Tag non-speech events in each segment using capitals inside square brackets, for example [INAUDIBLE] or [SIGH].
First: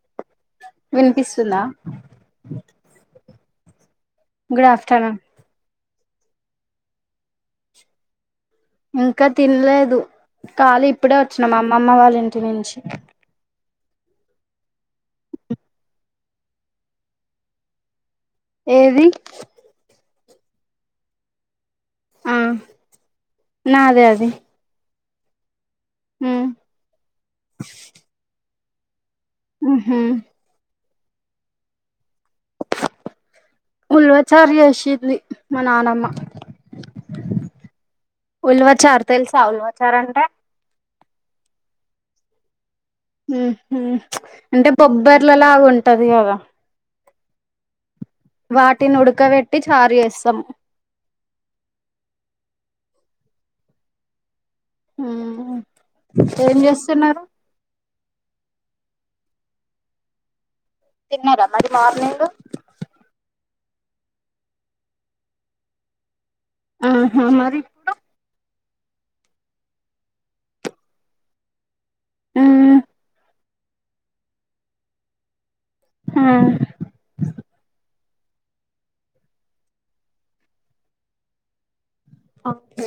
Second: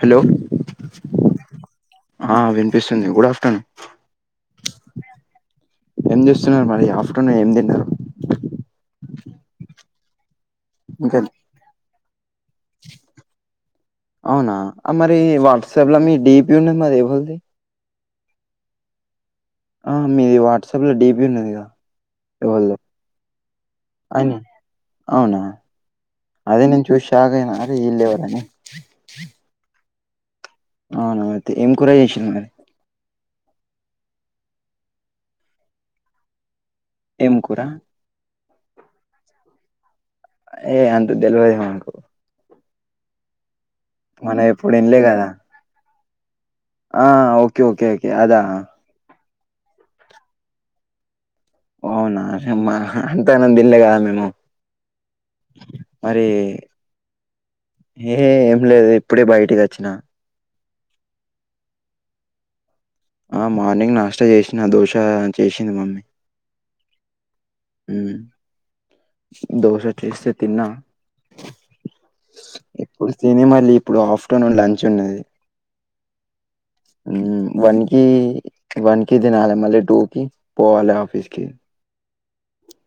Hello వినిపిస్తుందా ఆ వినిపిస్తుంది గుడ్ ఆఫ్టర్నూ గుడ్ ఆఫ్టర్నూన్ ఏం చేస్తున్నారు మరి ఆఫ్టర్నూన్ ఏం తిన్నారు ఇంకా తినలేదు ఖాళీ ఇప్పుడే ఇంకా వచ్చినా మా అమ్మమ్మ వాళ్ళ ఇంటి నుంచి అవునా అ మరి వాట్సప్ లో మీ డి పి ఉన్నది మది ఎవళిది ఏది ఆ మీది వాట్సాప్ లో డి పి ఉన్నది కదా ఆ ఎవళదో నాదే అది అని అవునా అదే నేను చూసి షాక్ అయినా అరే ఈళ్ళు ఎవరని ఊహూ అవునా ఐతే ఏం కుర చేసింది మరి ఉల్వచారు చేషింది మా నానమ్మ ఏం కూర ఉల్వచారు తెలుసా ఉల్వచారు అంటే ఏ అంత తెల్వది మాకు ఊహూ మనం ఎప్పుడు అంటే తినలే కదా బొబ్బర్ల లాగా ఉంటది కదా ఆ ఓకే ఓకే ఓకే అదా వాటిని ఉడకబెట్టి చారు చేస్తాం అవునా [INAUDIBLE] ఎంతైనా దినలే కదా మేము హుమ్ ఏం చేస్తున్నారు ఏహే ఏం లేదు ఇప్పుడే బయటకి వచ్చినా తిన్నారా మరి మార్నింగు ఆ మార్నింగ్ నాష్టా చేసినా దోశ చేసింది మమ్మీ ఊహూ మరి ఇప్పుడు ఉ దోస చేస్తే తిన్న ఉమ్ ఇప్పుడు సినిమలి ఇప్పుడు ఆఫ్టర్నూన్ లంచ్ ఉన్నది ఉమ్ వన్ కి వన్ కి తినాలె మళ్లీ టూ కి పోవాలె ఆఫీస్ కి కే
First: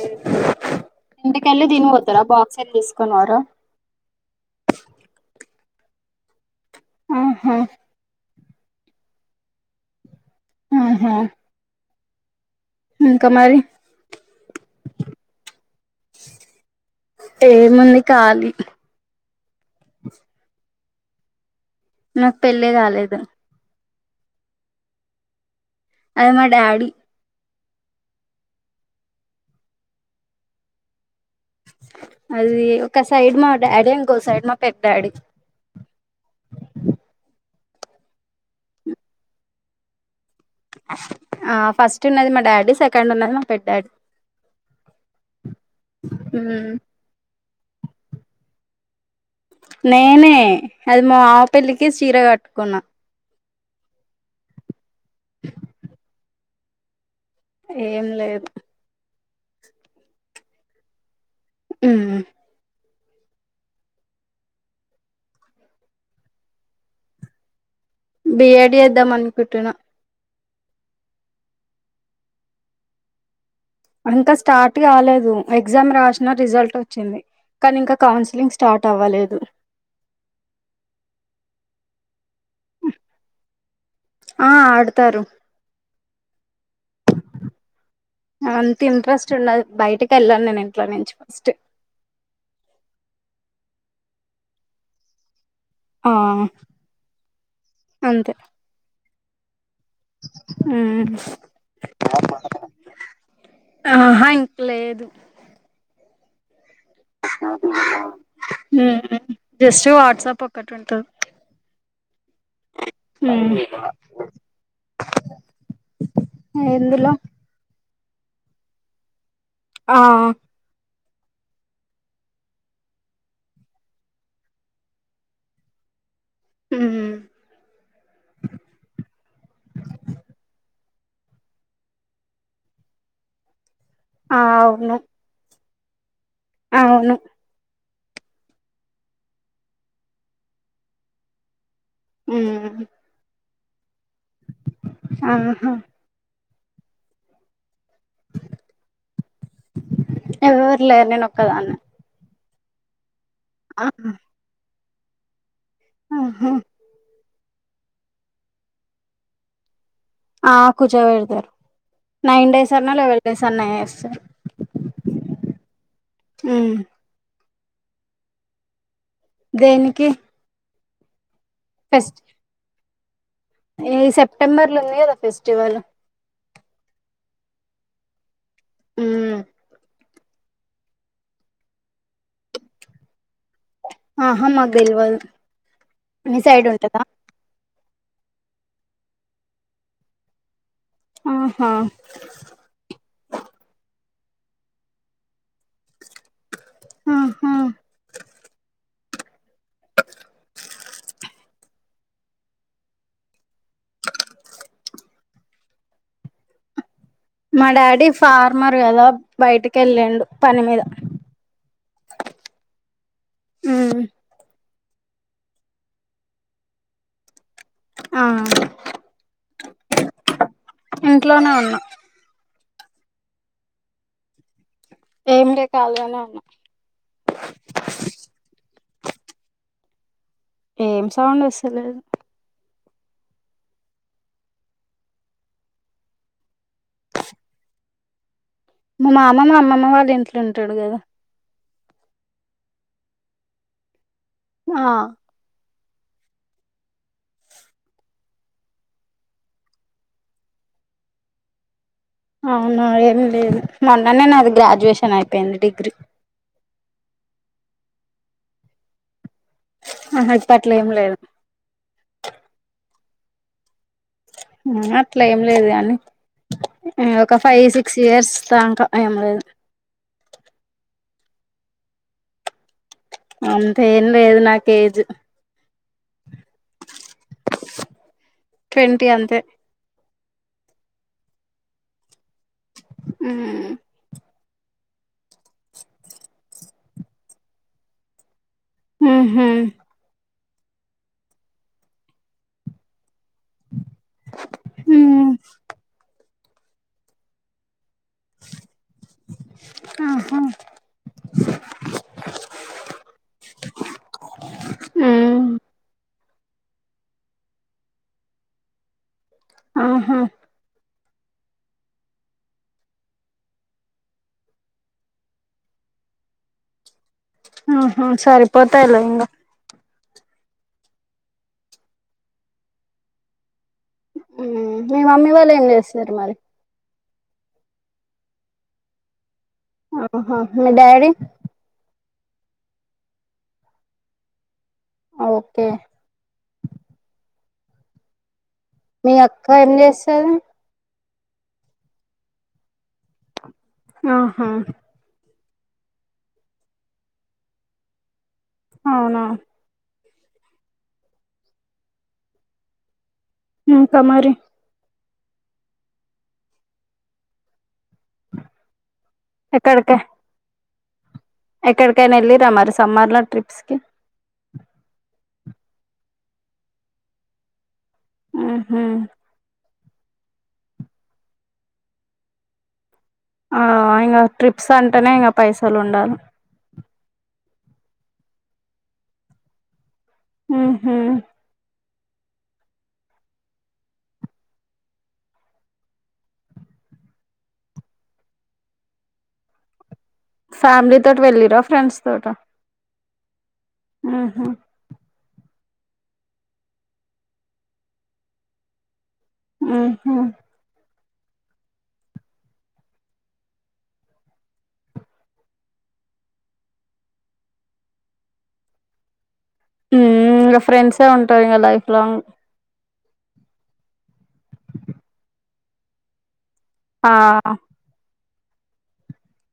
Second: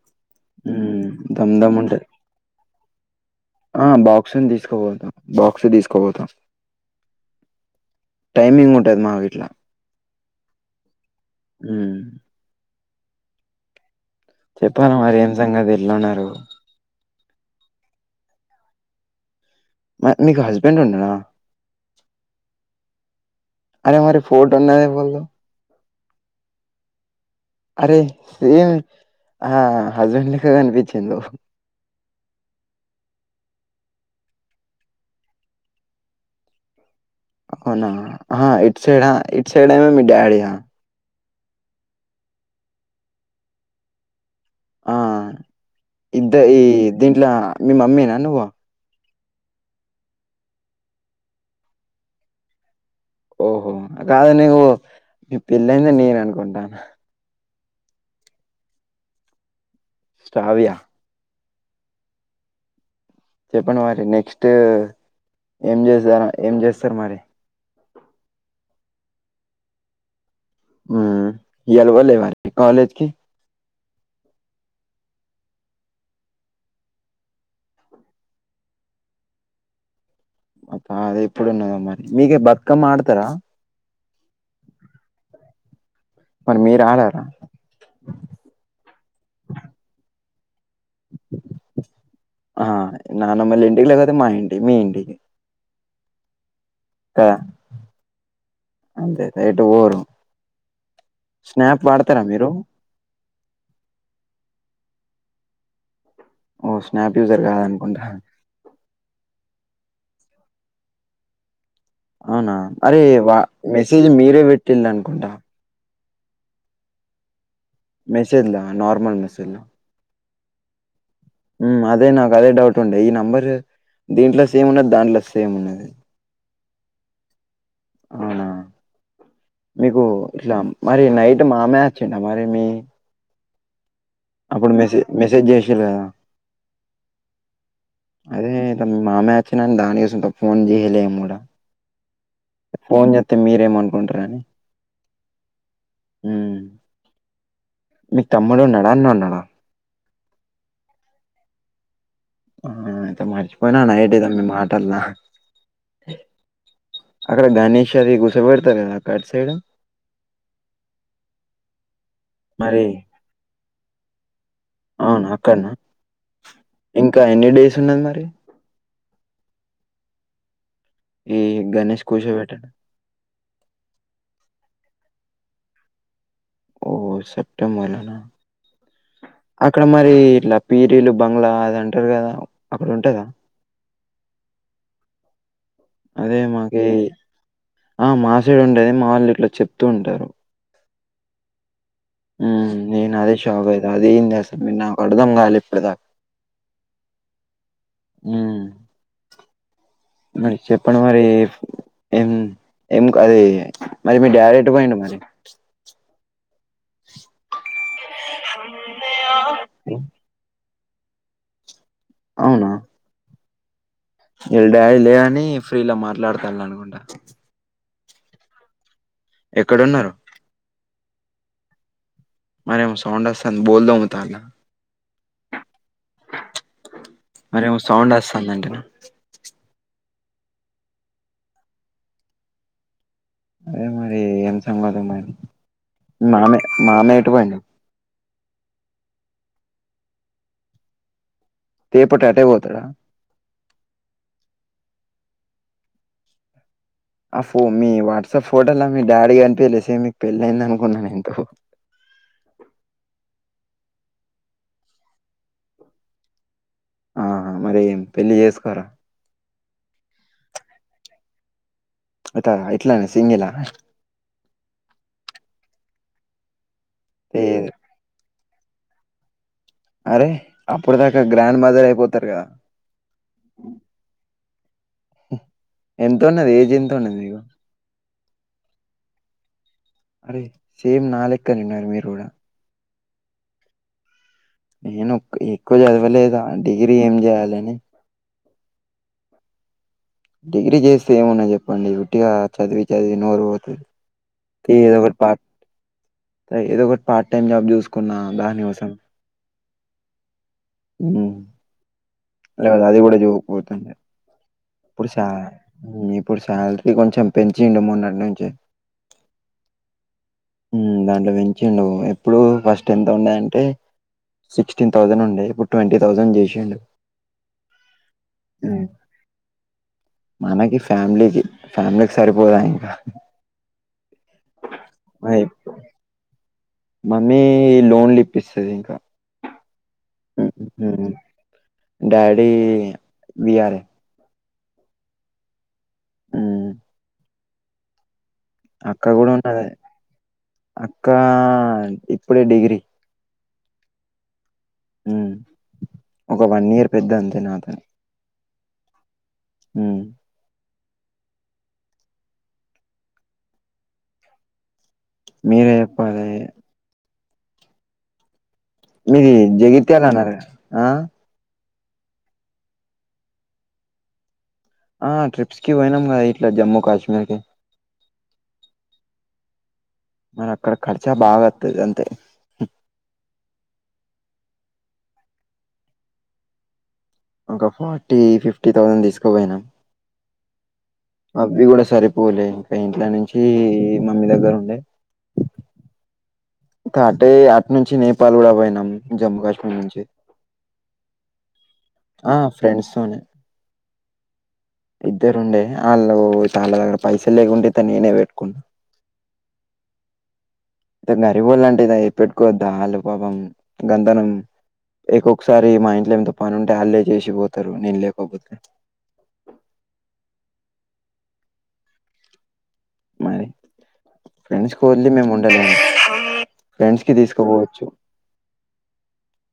హ్మ్. దమ్ ఇందుకెళ్ళి దమ్ ఉంటది. తినిపోతారా బాక్స్ తీసుకుొ వార ఓకే ఇంటికి వె ఆ బాక్సులు తీసుకోపోతాం బాక్స్ తీసుకోపోతాం ఉహా టైమింగ్ ఉంటది మాకిట్ల ఆహా ఉ ఇంకా మరి చెప్పాలి మరి ఏం సంగతి ఎట్లా ఉన్నారు ఏమైంది కాలిక్ మీకు హస్బెండ్ ఉన్నారా నాకు పెళ్లి కాలేదు అరే మారి ఫోటో ఉన్నది ఎవలో అది మా డాడీ అరే సేమ్ ఆ హస్బెండ్ లెక్క కనిపించిండు అది ఒక సైడ్ మా డాడీ ఇంకో సైడ్ మా పెద్ద డాడీ అవునా ఆ ఇటు సైడ్ ఆ ఇటు సైడ్ మీ డాడీ ఆ ఆ ఫస్ట్ ఉన్నది మా డాడీ సెకండ్ ఉన్నది మా పెద్ద డాడీ ఆ ఇద్ద ఈ ఉమ్ దీంట్లో మీ మమ్మీ నా నువ్వు నేనే అది మా మామ పెళ్లికి చీర కట్టుకున్న ఓహో కాదునీవు మీ పెిళ్లైంది నేను అనుకుంటాను క ఓహో కాదా కాదనేవో కాదనేవో ఏం లేదు సారీ యా ఉ చెప్పండి మరి నెక్స్ట్ ఏం జేస్తను ఏం చేస్తారు మరి బిఎడ్ చేద్దాం అనుకుంటున్నా ఉ ఇయ్యాల ఎవరు లేవారా కాలేజకి ఇంకా స్టార్ట్ గాలేదు ఎగ్జామ్ రాసిన రిజల్ట్ వచ్చింది కానీ ఇంకా కౌన్సిలింగ్ స్టార్ట్ అవ్వలేదు అబ్బా అదే ఎప్పుడు ఉన్నదో మరి మీకే బతుకమ్మ ఆడతారా ఆ ఆడతారు మరి మీరు ఆడరా అంత ఇంట్రెస్ట్ ఉండదు బయటికి వెళ్ళాను నేను ఇంట్లో నుంచి ఫస్ట్ ఆ నానమ్మ లెండి లెగవదు మా ఇంటి మీ ఇంటికి ఆ తా అంతే రైట్ బోడు ఉ మీరు? ఆహా ఇంకా లేదు ఓహ్! స్నాప్ యూజర్ కాదనుకుంటా. ఉ జస్ట్ వాట్సాప్ ఒకటి ఉంటది అవునా అరే వా మ్మ్ మెసేజ్ మీరే పెట్టిండు అనుకుంటా ఎందులో మెసేజ్ లో నార్మల్ మెసేజ్ లో ఆ అదే నాకు అదే డౌట్ ఉండే ఈ నెంబర్ దీంట్లో సేమ్ ఉన్నది దాంట్లో సేమ్ ఉన్నది ఉమ్ అవునా మీకు ఇట్లా మరి నైట్ మామే వచ్చిండ మరి మీ ఆ అప్పుడు అవును మెసే మెసజ్షిల్లు కదా అవును అదే మామయ్య దాని అచ్చిండని దానికోసం ఫోన్ చేయలేము ఉమ్ ఫోన్ చేస్తే మీరేమనుకుంటారని ఆహా మీకు తమ్ముడు ఉన్నాడా అన్న ఉన్నాడా ఎవ్వరు లేరు నే ఒక్కదాన్నే ఆ అయితే మర్చిపోయినా ఆహా నైట్ద మాటల్ల ఆహా అక్కడ గణేష్ అది కూసో పెడతారు కదా అటు సైడ్ ఆ కూర్చో పెడతారు నైన్ డేస్ మరి అన్నా లెవెల్ డేస్ అన్నా చేస్తారు అక్కనా మ్మ్ ఇంకా ఎన్ని డేస్ ఉన్నది మరి దేనికి ఈ గణేష్ కూర్చోపెట్టడం ఏ సెప్టెంబర్ లో లేదా ఫెస్టివల్ ఓ సెప్టెంబర్ లనా మ్మ్ అక్కడ మ రి ఇట్లా పీరిలు బంగ్లా అది అంటారు కదా అక్కడ ఉంటదా ఆహ మా తెల్వద్ అదే మాకి ఆ మా సైడు ఉండేది మా వాళ్ళు ఇట్లా చెప్తూ ఉంటారు ఆహా ఉమ్ నేను అదే షాక్ అయిత అదే ఏంది అసలు మీరు నాకు అర్థం కాలే ఇప్పుడు దాకా ఆహా ఉమ్ మరి చెప్పండి మరి ఏం ఏం అది మరి మీ డాడీ ఎటు పోయిండు మరి మా డాడీ ఫార్మర్ కదా బయటికి ఎల్లిండు పని మీద అవునా ఆ వీళ్ళ డాడి లేడని ఫ్రీలో మాట్లాడతానానుకుంటా ఆ ఎక్కడన్నారు ఇంట్లోనే ఉన్నా మరేమో సౌండ్ వస్తాంది బోళ్ళు తోమ్తాలా ఏమి లేదు ఖాళీగానే ఉన్నా మరేమో సౌండ్ వస్తుందంటేనా ఏం సౌండ్ వస్తలేదు అదే మరి ఏం సంగతి మరి మామ మామయ్య ఎటు పోయిండు మా మామ మా అమ్మమ్మ వాళ్ళ ఇంట్లో ఉంటాడు కదా తేపటు అటే పోతాడా ఆ ఆ ఫో మీ వాట్సాప్ ఫోటోలా మీ డాడీ కనిపియలే సేమ్ మీకు పెళ్ళయింది అనుకున్నా ఎంతో అవును ఏం లేదు మొన్ననే నాది గ్రాడ్యుయేషన్ అయిపోయింది డిగ్రీ ఆహా మరింపెళ్ళి చేసుకోరా అహా ఇప్పట్లా ఏం లేదు అతే ఇట్లానే సింగేలా అట్లా ఏం లేదు కానీ ఒక ఫైవ్ లేదు సిక్స్ ఇయర్స్ తాక ఏం లేదు అరే అప్పుడుదాకా గ్రాండ్ మదర్ అయిపోతారు కదా అంతేేం లేదు నాకేజ్ ఎంత ఉన్నది ఏజ్ ఎంత ఉన్నది ఇగ ట్వంటీ అంతే అరే సేమ్ నాలెక్కని ఉన్నారు మీరు కూడా ఉ నేను ఎక్కువ చదవలేదు డిగ్రీ ఏం చేయ్యాలని ఉహు డిగ్రీ చేస్తే ఏమున్నా చెప్పండి గుట్టిగా చదివి నోరు పోతుదో ఒక ఉమ్ పాట్ స ఏదో ఒకటి పార్ట్ టైమ్ జాబ్ చూసుకున్నా దానికోసం ఆహ ఉ అది కూడా చూవకపోతుంది ఇప్పుడు ఉమ్ ఇప్పుడు శాలరీ కొంచెం పెంచిండు మొన్నటి నుంచి ఆహా దాంట్లో పెంచిండు ఎప్పుడు ఫస్ట్ ఎంత ఉండయంటే సిక్స్టీన్ థౌజండ్ ఉండే ఇప్పుడు ట్వంటీ థౌజండ్ చేసండు ఆ సరి పోతాయిలే ఇంగ మనకి ఫ్యామిలీకి ఫ్యామిలీకి సరిపోదా ఇంకా మీ మమ్మీ మరి వాళ్ళు ఏం చేస్తారు మరి మమ్మీ లోన్ లిప్పిస్తుది ఇంకా ఆహా మీ ఉమ్, డాడీ డాడీ వీఆర్ఏ ఓకే ఉ అక్క మీ కూడా ఉన్నది ఏం చేస్తది అక్క ఇప్పుడే డిగ్రీ ఆహా ఒక వన్ ఇయర్ పెద్ద అంతే నాకు అవునా హ ఇంకా మరి మీరే చెప్పాలి మీది ఎక్కడిక జగిత్యాల అన్నారు ఆ ఎక్కడికైనా వెళ్ళిరా మరి సమ్మర్లో ట్రిప్స్కి ఆ ట్రిప్స్ కి పోయినాం కదా ఇట్లా జమ్మూ కాశ్మీర్ కి ఆహ మన అక్కడ ఖర్చా బాగొత్తది అంతే ఆ ఇంకా ట్రిప్స్ అంటేనే ఇంకా పైసలు ఉండాలి ఒక ఫార్టీ ఫిఫ్టీ థౌజండ్ తీసుకుపోయినాం ఉహు అవి కూడా సరి పూలే ఇంకా ఇంట్లో నుంచి మమ్మీ దగ్గర ఉండే తె అటే అట్నుంచి నేపాల్ కూడా పోయినాం జమ్మూ కాశ్మీర్ నుంచి ఫ్యామిలీ తోటి వెళ్ళిరా ఫ్రెండ్స్ తోట ఆ ఫ్రెండ్స్ తోనే ఆహా ఇద్దరు ఉండే అళ్ళు చాలా దగ్గర పైసలు లేకుంటే త నేనే పెట్టుకున్నా మ్మ్ఉమ్మ్ ఇంత గరీబోలంటే ఇదై పెట్టుకోవద్దా ఆలు పాపం గంతనం ఎకొక్కసారి మా ఇంట్లో ఎంత పనుంటే అళ్ళే చేసిపోతారు నేను లేకపోతే ఉమ్మ్ ఇంగ ఫ్రెండ్సే ఉంటారు ఇంగా లైఫ్ లాంగ్ మరి ఫ్రెండ్స్‌కి వదిలి మేము ఉండలేము ఫ్రెండ్స్‌కి ఆ తీసుకపోవచ్చు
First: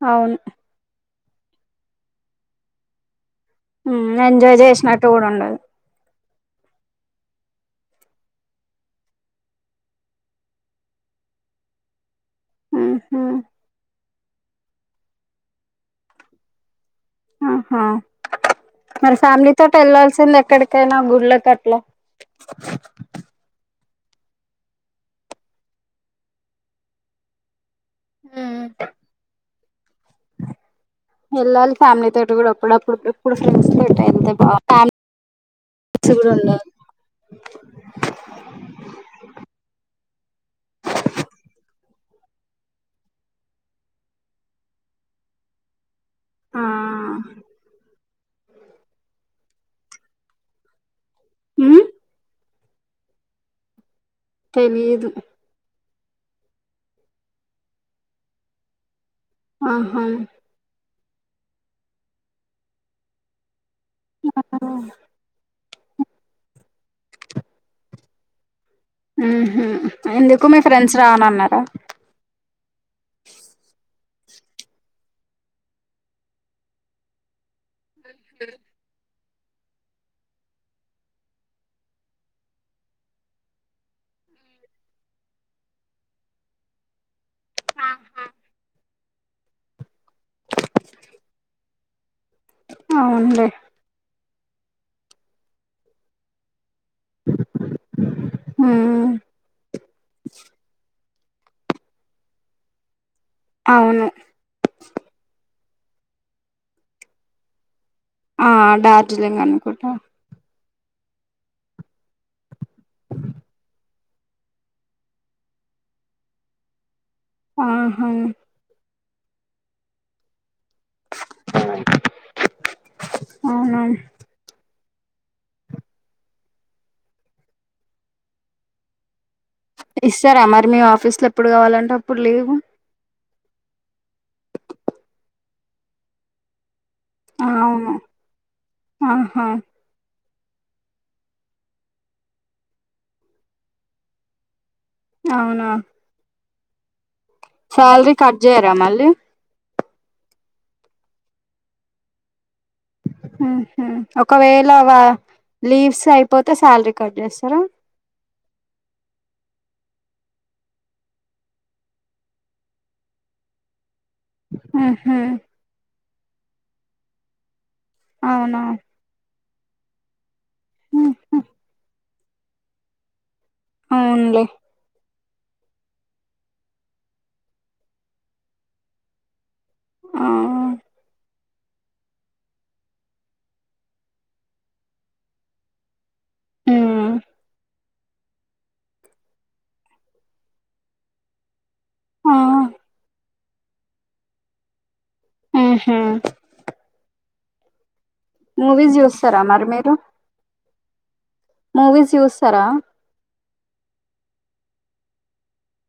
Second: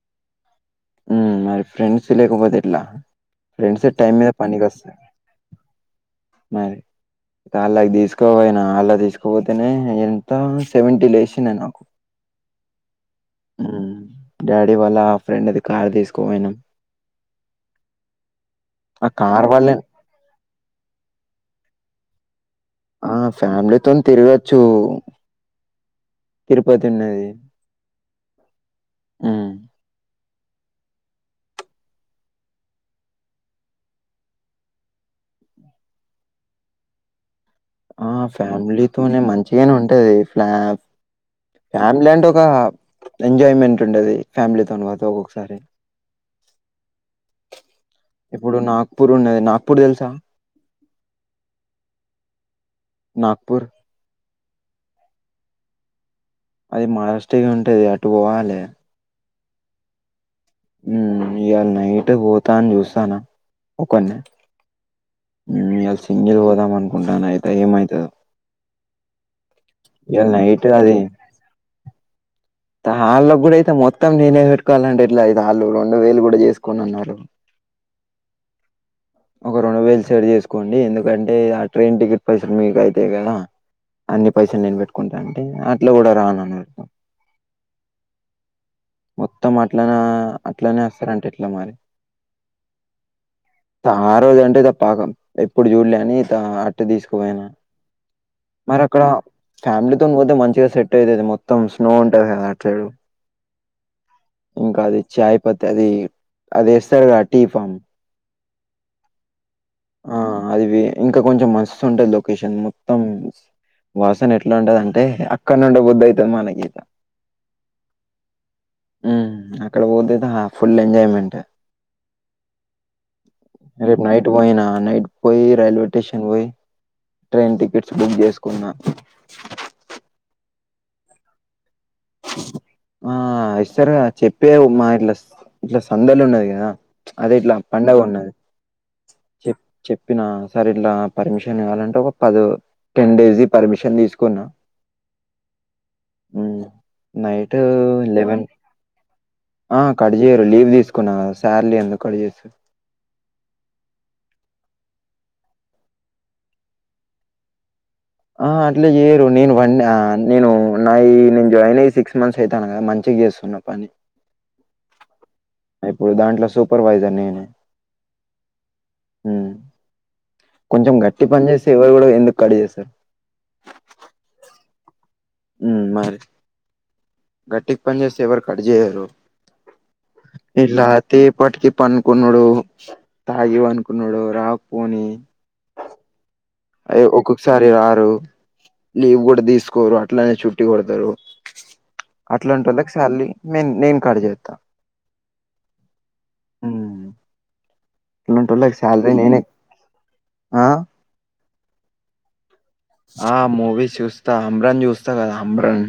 అవును ఉమ్మ్ మరి ఫ్రెండ్స్ లేకపోతే ఎట్లా ఫ్రెండ్సే టైం మీద ఎంజాయ్ పనికొసాయ్ చేసినట్టు కూడా ఉండదు మరి అళ్లకి తీసుకోపోయినా అళ్లా తీసుకోపోతేనే ఎంత సెవెంటీ లేసినా నాకు ఆహా ఉమ్మ్ డాడీ వాళ్ళ ఫ్రెండ్‌ది కారు తీసుకుపోయినం ఆహా ఆ మరి కార్ ఫ్యామిలీ వాళ్ళే తోటి ఎళ్ళల్సింది ఎక్కడి కైనా గుళ్ళకట్లా ఆ ఫ్యామిలీతోని తిరగచ్చు తిరుపతి ఉన్నది ఉమ్మ్ హ్మ్. ఎళ్లాలి ఫ్యామిలీ తోటి కూడా అప్పుడప్పుడు ఎప్పుడు ఫ్రెండ్స్ తోటే ఎళ్తే బా ఫ్యా కూడా ఉండాలి ఆ ఫ్యామిలీతోనే మంచిగానే ఉంటది ఫ్యా ఫ్యామిలీ అంటే ఒక ఎంజాయ్మెంట్ ఉండది ఫ్యామిలీతోన పోతే ఒక్కొక్కసారి ఆ ఇప్పుడు నాగ్పూర్ ఉన్నది నాగ్పూర్ తెలుసా ఉమ్ నాగ్పూర్ తెలీదు అది మారస్టే ఉంటది అటు పోవాలి ఆహా ఉమ్మ్ ఇయాళా నైట్ పోతా అని చూస్తాన ఒకన్నే ఒక్కడే ఉమ్మ్ ఇయాళా సింగిల్ పోదాం అనుకుంటాన అయితే ఏమయితదో మ్మ్ఉహ్మ్ ఎందుకు మీ నైట్ ఫ్రెండ్స్ రానన్నారా త అళ్ళకి కూడా అయితే మొత్తం నేనే పెట్టుకోవాలంటే ఎట్లా ఇతే అళ్ళు రెండు వేలు కూడా చేసుకోను అన్నారు [INAUDIBLE] ఒక రెండు వేలు సెట్ చేసుకోండి ఎందుకంటే ఇగ ట్రైన్ టికెట్ పైసలు మీకే అయితయి కదా అన్ని పైసలు నేను పెట్టుకుంటా అంటే అట్ల కూడా రాను అన్నారు మొత్తం అట్లనే అట్లనే అస్తారంటే ఎట్లా మరి అవున్లే ఆ రోజంటే ఇగ పాకం ఎప్పుడు చూడ్లే అని త అట్టు తీసుకుపోయినా మరి ఉమ్ అక్కడ ఫ్యామిలీతోని పోతే మంచిగా సెట్ అయితది మొత్తం స్నో ఉంటది కదా అటు సైడ్ అవును ఇంకా అది చాయ్ పత్ అది అది ఏస్తారు కదా టీ ఫామ్ ఆ డార్జిలింగ్ అనుకుంటా ఆ అది వే ఇంకా కొంచెం మస్తుంటది లొకేషన్ మొత్తం వాసనేట్లా ఉండదంటే అక్కడ్నే ఉండ బుద్దయితది మనకి ఆహా మ్ అక్కడ పోతే అయితే హా ఫుల్ ఎంజాయ్మెంట్ మనక్ రేపు నైట్ ట్ పోయినా నైట్ పోయి రైల్వే స్టేషన్ పోయి ట్రైన్ టికెట్స్ బుక్ చేసుకున్నా ఇస్తారా మరి మీ ఆఫీస్ లో ఎప్పుడు కావాలంటే అప్పుడు లీవ్ ఆ ఇస్తారరు కదా చెప్పే మా ఇట్లా ఇట్లా సందలు ఉన్నది కదా అదే ఇట్లా అవును పండగున్నది ఆహా చెప్ చెప్పినా సర్ ఇట్లా పర్మిషన్ ఇవ్వాలంటే ఒక పద్ టెన్ డేస్జ్ పర్మిషన్ తీసుకున్నా అవునా మ్ నైట్ శాలరీ కట్ లెవన్ చేయరా మళ్ళీ ఆ కట్ చేయరు లీవ్ తీసుకున్నా కదా సార్లీ ఎందుకు కట్ చేస్తరు మ్ హు ఒకవేళ వ లీవ్స్ అయిపోతే శాలరీ కట్ చేస్తారా ఆ అట్లే చేయరు నేను వన్ నేను నాయి నేను జాయిన్ అయ్యి సిక్స్ మంత్స్ అయితాంది గ మంచిగా చేస్ స్తున్న పని ఆహా ఇప్పుడు దాంట్లో సూపర్వైజర్ నీను అవునా మ్ కొంచెం గట్టి ఉహు పని చేస్తే ఎవరు కూడా ఎందుకు కట్ చేస్తారు అవున్లే మ్ మరి గట్టిగ పన్ చేస్తే ఎవరు కట్ చేయరు ఆ ఇలతే ఎప్పటికి పనుకున్నాడు తాగి పండుకునుడు రాకపోని అ ఉమ్ ఒక్కొక్కసారి రారు లీవ్ కూడా తీసుకోరు అట్లనే చుట్టి కొడతారు ఆ అట్లాంటి వాళ్ళకి శాలరీ నే నేను కట్ చేత్త ఆహా ఆలంటోళ్ళకి మూవీస్ సాలరీ నేనే చూస్తారా మరి మీరు ఆ మూవీస్ చూస్తారా ఆ మూవీస్ చూస్తా అమ్రాన్ చూస్తా కదా అమ్రాన్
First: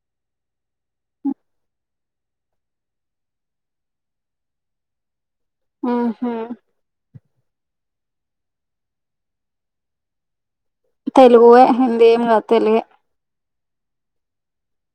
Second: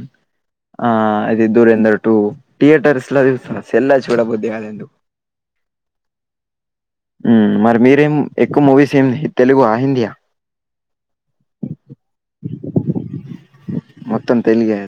ఆ అది దూరంధర్ టూ థియేటర్స్ లా చూస్త సెల్ లా చూడబుద్ది కాదు ఎంద్ ఆహా మ్ మరి మీరేం ఎక్కువ మూవీస్ ఏందీ తెలుగు ఆ హిందీయా తెలుగుయే హిందీ ఏం కాద్ తెలుగే మొత్తం తెలుగే